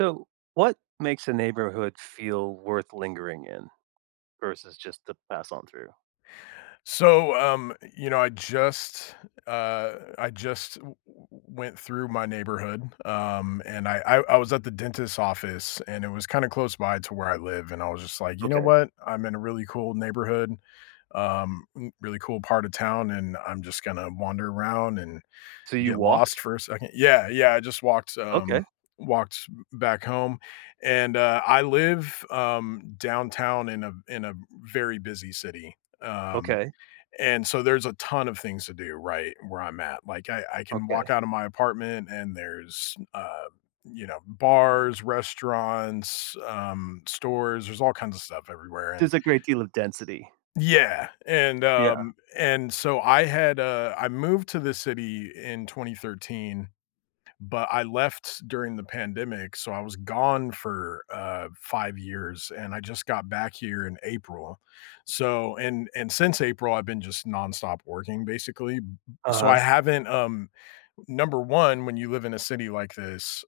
So, what makes a neighborhood feel worth lingering in, versus just to pass on through? So, um, you know, I just uh, I just w w went through my neighborhood, um, and I I I was at the dentist's office, and it was, kinda, close by to where I live, and I was just like, "You know Okay. what, I'm in a really cool neighborhood, um, really cool part of town, and I'm just gonna wander around and, So, you get lost walked? for a second" Yeah, yeah, I just walked Okay. um, walked back home, and, uh, I live, um, downtown in a in a, very busy city, um, Okay. and, so, there's a ton of things to do, right, where I'm at, like, I I can walk Okay. out of my apartment, and there's, uh, you know, bars, restaurants, um, stores, there's all kinds of stuff everywhere, and There's a great deal of density. Yeah, and Yeah. um, and, so, I had, uh I moved to the city in 2013, but, I left during the pandemic, so, I was gone for, uh, 5 years, and I just got back here in April, so and and since April, I've been just nonstop working, basically, b b so, I Uh-huh. haven't um, number 1, when you live in a city like this,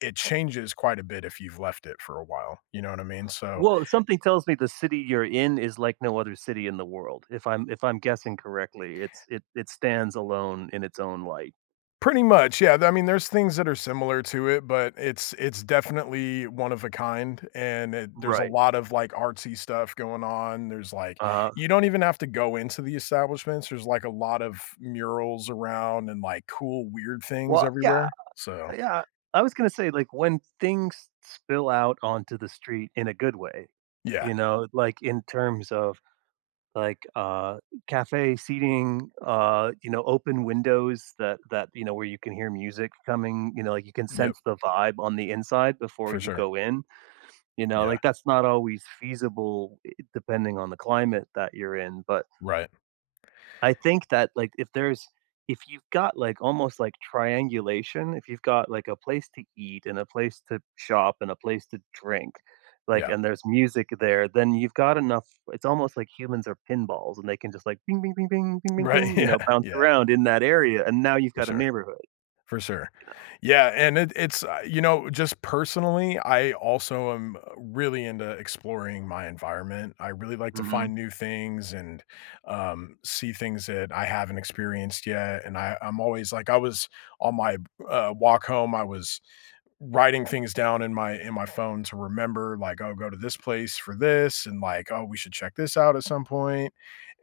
it changes quite a bit if you've left it for a while, you know what I mean, so Well, something tells me the city you're in, is like no other city in the world, if I'm if I'm guessing correctly, it's it it stands alone in its own light. Pretty much, yeah, th I mean, there's things that are similar to it, but it's it's definitely one-of-a-kind, and it there's a Right. lot of, like, artsy stuff going on, there's like Uh-huh. you don't even have to go into the establishments, there's, like, a lot of murals around and, like, cool weird things Well, yeah, everywhere, so yeah, I was gonna say, like, when things s spill out onto the street in a good way, Yeah. you know, like, in terms of, like, uh, cafe seating, uh, you know, open windows that that, you know, where you can hear music coming you know, like, you can Yep. sense the vibe on the inside before For you sure. go in, you know, Yeah. like, that's not always feasible, i depending on the climate that you're in, but Right. I Y think that, like, if there's if you've got like almost, like, triangulation, if you've got, like, a place to eat, and a place to shop, and a place to drink, like, Yeah. and there's music there, then you've got enough it's almost like humans are pinballs, and they can just, "Ping ping ping ping, ping ping Right, ping." you know, yeah, bounce yeah. around in that area, and now you've For got a sure neighborhood, you for sure, know. yeah, and, it it's you know, just personally, I also, um, really into exploring my environment. I really like to Mhm. find new things, and, um, see things that I haven't experienced yet, and I I'm always like I was, on my, uh, walk home, I was, writing things down in my in my phone to remember, like, "I'll go to this place for this," and, like, "Oh, we should check this out at some point."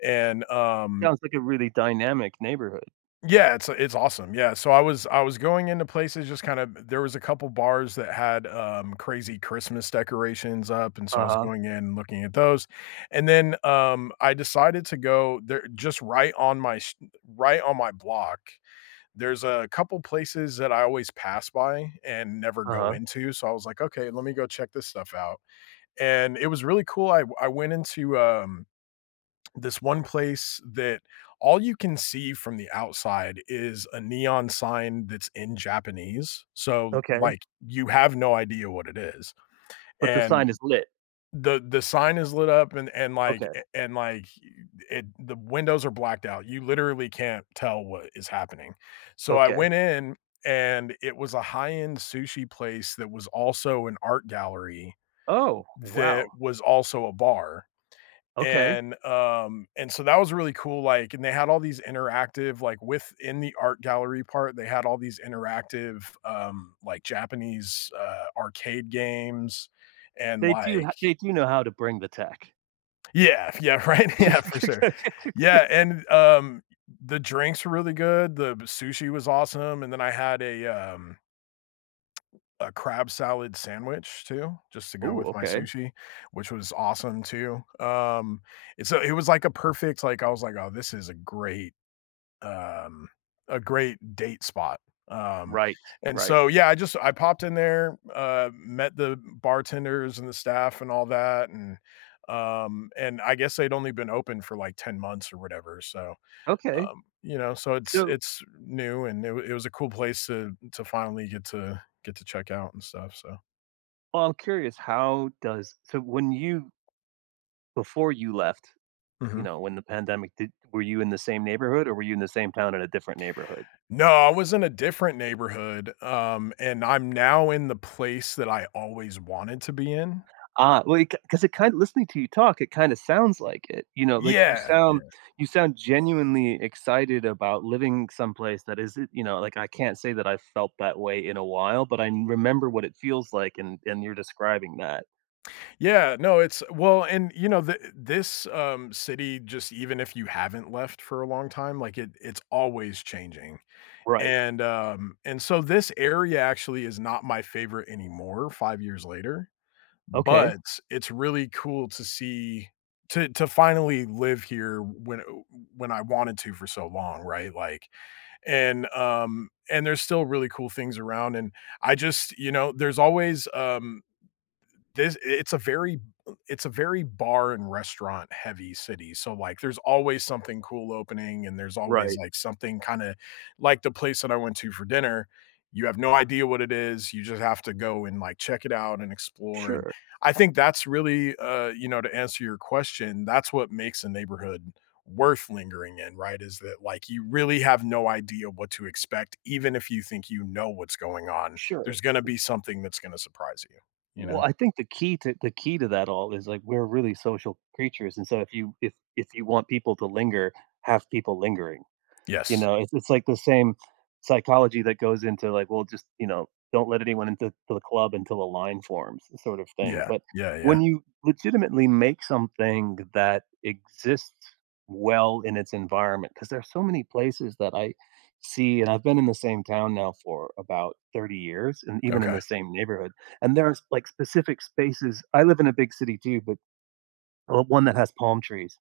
And, um Sounds like a really dynamic neighborhood. Yeah, it's it's awesome, yeah, so, I was I was going into places just kind of t there was a couple bars that had, um, crazy Christmas decorations up, and, so, I was Uh-huh. going in and looking at those, and then, um, I decided to go there just right on my s right on my block, there's a couple places that I always pass by, and never go Uh-huh. into, so, I was like, "Okay, let me go check this stuff out," and, it was really cool, I I went into, um, this one place that all you can see from the outside is a neon sign that's in Japanese, so, Okay. like, you have no idea what it is, But the sign and is lit? the the sign is lit up and and, like Okay. and, like, it the windows are blacked out, you literally can't tell what is happening, so, I Okay. went in, and it was a high-end sushi place that was also an art gallery, Oh, that wow. was also a bar, Okay. and, um, and, so, that was really cool, like, and they had all these interactive, like within the art gallery part, they had all these interactive, um, like, Japanese, uh, arcade games and, They do h like they do know how to bring the tech. Yeah, yeah, right, yeah, for sure, yeah, and, um the drinks were really good, the sushi was awesome, and then I had a, um a crab salad sandwich too, just to go Ooh, with my okay. sushi, which was awesome too, um, and, so, it was, like, a perfect like, I was like, "Oh, this is a great, um, a great date spot." Um, Right, and right. so yeah, I just I popped in there, uh, met the bartenders, and the staff, and all that, and, um, and I guess they'd only been open for, like, 10 months, or whatever so, Okay, um, you know, so it's so it's new, and it it was a cool place to to finally get to get to check out and stuff, so Well, I'm curious, how does so when you Before you left, you Mhm. know, when the pandemic did were you in the same neighborhood, or were you in the same town at a different neighborhood? No, I was in a different neighborhood, um, and I'm now in the place that I always wanted to be in. Ah, well, i c 'cause it kinda listening to you talk, it kinda sounds like it, you know, like, you Yeah, sound yeah. you sound genuinely excited about living someplace that isn't, you know, like I can't say that I felt that way in a while, but I remember what it feels like, and and you're describing that. Yeah, no, it's well and, you know, thi this, um, city, just even if you haven't left for a long time, like, it it's always changing. Right. And, um, and so this area actually is not my favorite anymore 5 years later Okay. but, it's really cool to see to to finally live here when, uh, uh, when I wanted to for so long, right? Like And, um, and there's still really cool things around, and I just you know, there's always, um, this it's a very it's a very bar and restaurant heavy city, so, like, there's always something cool opening, and there's always, Right. like, something kinda, like the place that I went to for dinner, you have no idea what it is, you just have to go and, like, check it out and explore, and Sure. I think that's really, uh, you know, to answer your question, that's what makes a neighborhood worth lingering in, right? Is that, like, you really have no idea what to expect even if you think you know what's going on, Sure. there's gonna be something that's gonna surprise you, you Well, know? I think the key to the key to that all is, like, we're really social creatures, and so if you if if you want people to linger, have people lingering, you Yes. know? It's it's like the same psychology that goes into, like, well just, you know, "Don't let anyone into into the club until a line forms" sort of thing. Yeah. But Yeah, yeah. when you legitimately make something that exists well in its environment 'cause there are so many places that I see, and I've been in the same town now for about 30 years and even in Okay. the same neighborhood. And there's, like, specific spaces I live in a big city too, but, well, one that has palm trees,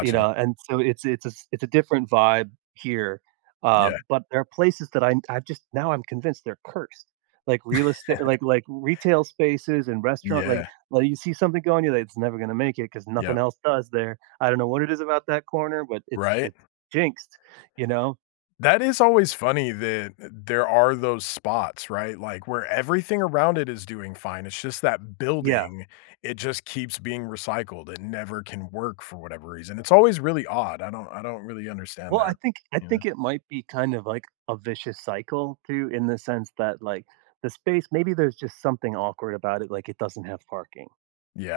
you know? And so it's it's a it's a different vibe here, uh, Yeah. but there are places that I'm I've just now I'm convinced they're cursed. Like, real estate like like, retail spaces and restaurant. Like Yeah. like, you see something going, you're like, "It's never gonna make it 'cause nothing Yep. else does there. I don't know what it is about that corner, but it's Right? it's jinxed," you know? That is always funny that th there are those spots, right? Like, where everything around it is doing fine, it's just that Yeah. building, it just keeps being recycled, It never can work for whatever reason. It's always really odd, I don't I don't really understand Well, I that. think I Yeah. think it might be kind of, like, a vicious cycle too, in the sense that, like, the space maybe there's just something awkward about it, like it doesn't have parking.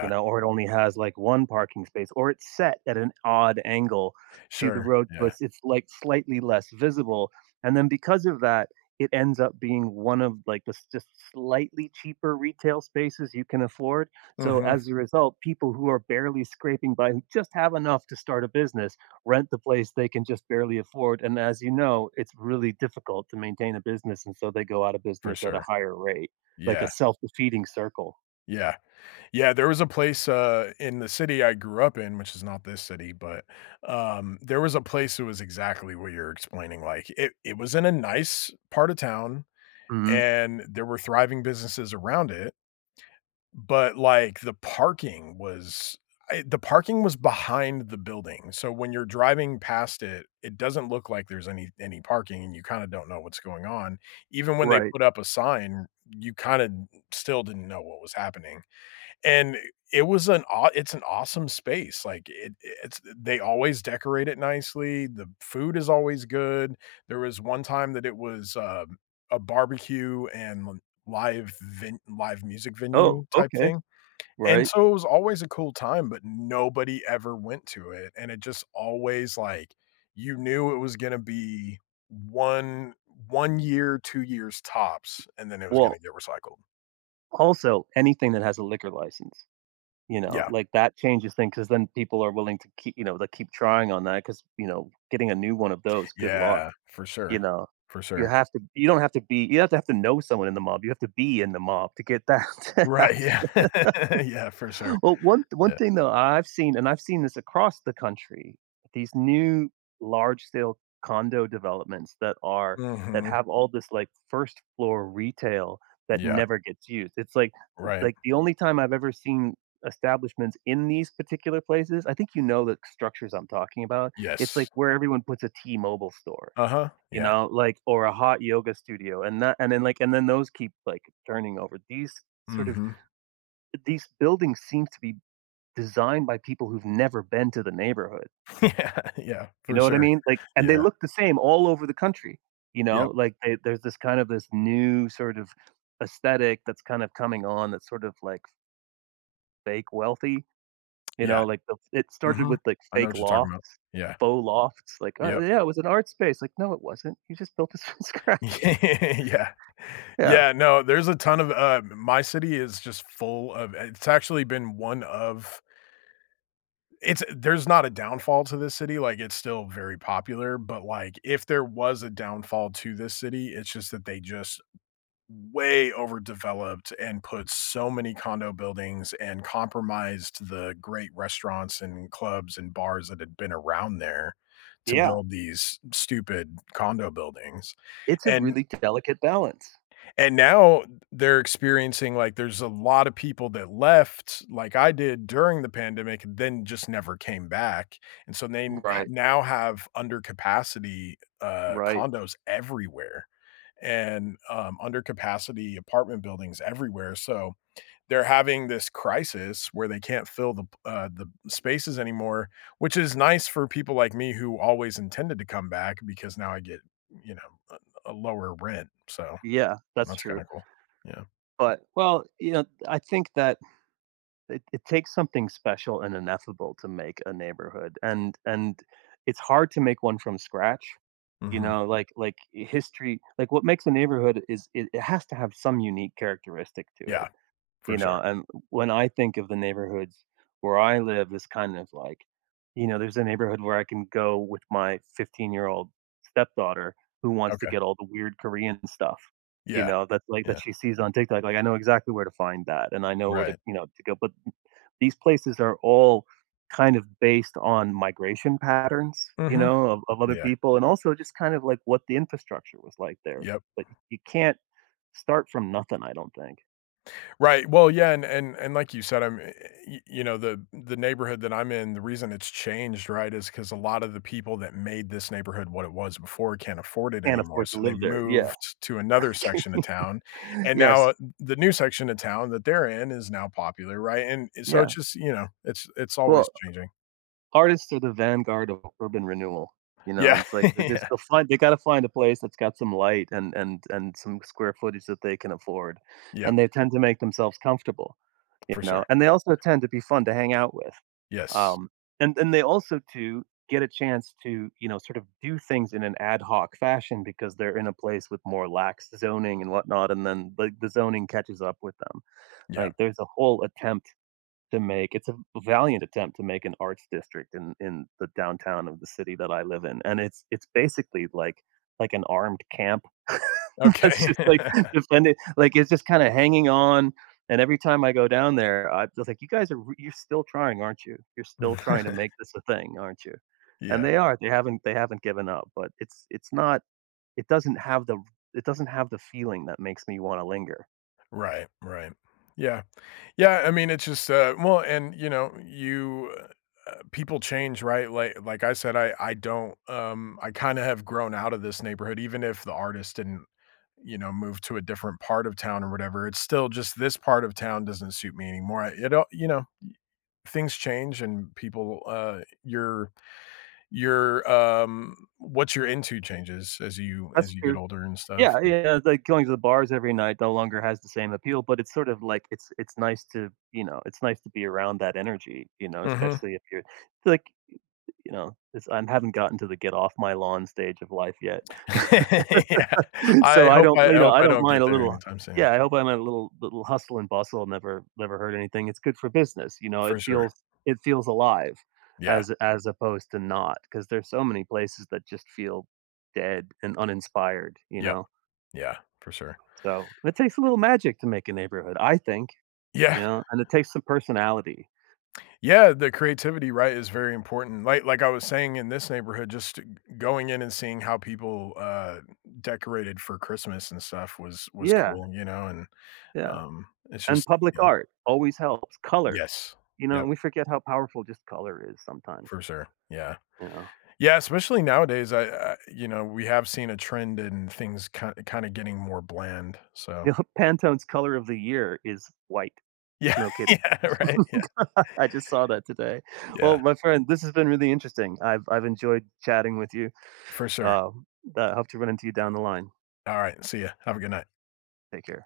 You know, or it only has, like, 1 parking space, or it's set at an odd angle to the Sure. road, Yeah. plus it's, like, slightly less visible, and then because of that, it ends up being one of, like, this just slightly cheaper retail spaces you can afford, so Mhm. as a result, people who are barely scraping by who just have enough to start a business, rent the place they can just barely afford, and as you know, it's really difficult to maintain a business, and so they go out of For business at a sure. higher rate, like a Yeah. self-defeating circle. Yeah. Yeah. There was a place, uh, in the city I grew up in, which is not this city, but, um, there was a place that was exactly where you're explaining, like, it it was in a nice part of town, Mhm. and there were thriving businesses around it but, like, the parking was I the parking was behind the building. So when you're driving past it, it doesn't look like there's any any parking, and you kinda don't know what's going on. Even when they Right. put up a sign, you kinda still didn't know what was happening. And it was an awe it's an awesome space. Like, it it's they always decorate it nicely. The food is always good. There was one time that it was, uh, a barbecue and live ven live music Oh, venue type okay. thing. And Right. so it was always a cool time, but nobody ever went to it. And it just always, like, you knew it was gonna be 1 1 year, 2 years tops, and then it was gonna Well get recycled. Also, anything that has a liquor license. You know? Yeah. Like, that changes things 'cause then people are willing to kee you know, they keep trying on that 'cause, you know, getting a new one of those Good luck, Yeah. For you sure. know? For You sure. have to you don't have to be you have to have to know someone in the mob. You have to be in the mob to get that to Right. happen. Yeah. Yeah. For sure. Well, one one Yeah. thing, though, I've seen, and I've seen this across the country, these new large-scale condo developments that are that Mhm. have all this, like, first floor retail that Yeah. never gets used. It's like Right. like, the only time I've ever seen establishments in these particular places, I think you know the structures I'm talking about- it's like Yes. where everyone puts a T-Mobile store, Uh-huh. you Yeah. know, like or a hot yoga studio. And that and then, like and then those keep, like, turning over. These sort of Mhm. these buildings seem to be designed by people who've never been to the neighborhood. Yeah. Yeah. You For know what I sure. mean? Like, and they Yeah. look the same all over the country. You know? Yep. Like, they there's this kind of this new sort of aesthetic that's kinda coming on that's sort of, like fake wealthy. You know? Yeah. Like, the it started Mhm. with, like, I know fake what you're talking about. lofts, Yeah. faux lofts. Like, "Oh, Yep. yeah. It was an art space." Like, "No. It wasn't. You just built this from scratch." Yeah. Yeah. Yeah. No. There's a ton of, uh my city is just full of it's actually been one of it's there's not a downfall to this city. Like, it's still very popular. But, like, if there was a downfall to this city, it's just that they just way overdeveloped and put so many condo buildings and compromised the great restaurants and clubs and bars that had been around there to Yeah. build these stupid condo buildings It's a and really delicate balance. and now th they're experiencing, like there's a lot of people that left like I did during the pandemic, then just never came back. And so they n Right. now have under-capacity, uh, Right. condos everywhere and, um, under-capacity apartment buildings everywhere. So they're having this crisis where they can't fill the p uh, the spaces anymore, which is nice for people like me who always intended to come back because now I get, you know, a a lower rent. So, Yeah. That's that's kinda true. cool. Yeah. But, well, you know, I think that it it takes something special and ineffable to make a neighborhood, and and it's hard to make one from scratch. You Mhm. know? Like like, history like, what makes a neighborhood is it it has to have some unique characteristic to it. Yeah. For You sure. know, and when I think of the neighborhoods where I live, it's kind of like, you know, there's a neighborhood where I can go with my 15 year old stepdaughter who wants to Okay. get all the weird Korean stuff, you Yeah. know, that, like, that Yeah. she sees on TikTok. Like, I know exactly where to find that, and I know where to, Right. you know, to go. But, these places are all kind of based on migration patterns, you Mhm. know, of of other Yeah. people, and also just kind of, like, what the infrastructure was like there. Yep. But y you can't start from nothing, I don't think. Right. Well yeah. And and and like you said, I'm eh y you know, the the neighborhood that I'm in, the reason it's changed, right, is ‘cause a lot of the people that made this neighborhood what it was before can't afford it Can't anymore. afford to So they live there. Yeah. moved to another Okay. section of town. And now, Yes. uh, th the new section of town that they're in is now popular, right? And and so it's Yeah. just you know, it's it's always Well changing. artists are the vanguard of urban renewal. You know? And Yeah. it's like, this Yeah. they'll find they gotta find a place that's got some light and and and some square footage that they can afford, Yep. and they tend to make themselves comfortable. You For know? sure. And they also tend to be fun to hang out with. Yes. Um. And and they also, too, get a chance to, you know, sort of do things in an ad hoc fashion because they're in a place with more lax zoning and whatnot, and then, like, the zoning catches up with them. Yeah. Like, there's a whole attempt to make it's a a valiant attempt to make an arts district in in the downtown of the city that I live in. And it's it's basically, like like an armed camp. It's Okay. just, like, defended like, it's just kinda hanging on. And every time I go down there, I feel like, "You guys are you're still trying, aren't you? You're V still trying to make this a thing, aren't you?" And Yeah. they are. They haven't they haven't given up, but it's it's not it doesn't have the it doesn't have the feeling that makes me wanna linger. Right. Right. Yeah. Yeah, I mean, it's just, uh well and, you know, you uh uh, people change, right? Li like I said, I I don't, um I kinda have grown out of this neighborhood even if the artists didn't, you know, move to a different part of town or whatever. It's still just this part of town doesn't suit me anymore. I you don't you know, y things change and people uh, your your, um what you're into changes as you That's as you get true. Yeah. older and stuff. Yeah, yeah, it's like, going to the bars every night no longer has the same appeal, but it's sort of like, it's it's nice to, you know, it's nice to be around that energy, you know, Mhm. especially if you're, like y you know, it's I haven't gotten to the, "Get off my lawn," stage of life yet. Yeah. I So, I hope don't I you know, hope I I don't don't get mind a there little anytime soon. Yeah, I don't mind a little little hustle and bustle never never hurt anything. It's good for business, you know? For It sure. feels it feels alive Yeah. as as opposed to not 'cause there's so many places that just feel dead and uninspired, you Yep. know? Yeah. For sure. So, it takes a little magic to make a neighborhood, I think, Yeah. you know? And it takes some personality. Yeah, the creativity, right, is very important. Like like I was saying in this neighborhood, just g going in and seeing how people, uh, decorated for Christmas and stuff was was Yeah. cool, you know and, Yeah, um, and it's and just i public Yeah. art always helps. Color, Yes. you know? Yep. And we forget how powerful just color is sometimes. For sure. Yeah. Yeah. Yeah, especially nowadays, I, uh, you know, we have seen a trend in things kind kinda getting more bland, so [unintelligible] Pantone's color of the year is white. Yeah, No kidding. yeah. Right? Yeah. I just saw that today. Yeah. Well, my friend, this has been really interesting. I've I've enjoyed chatting with you. For sure. Um, but I hope to run into you down the line. Alright, see ya. Have a good night. Take care.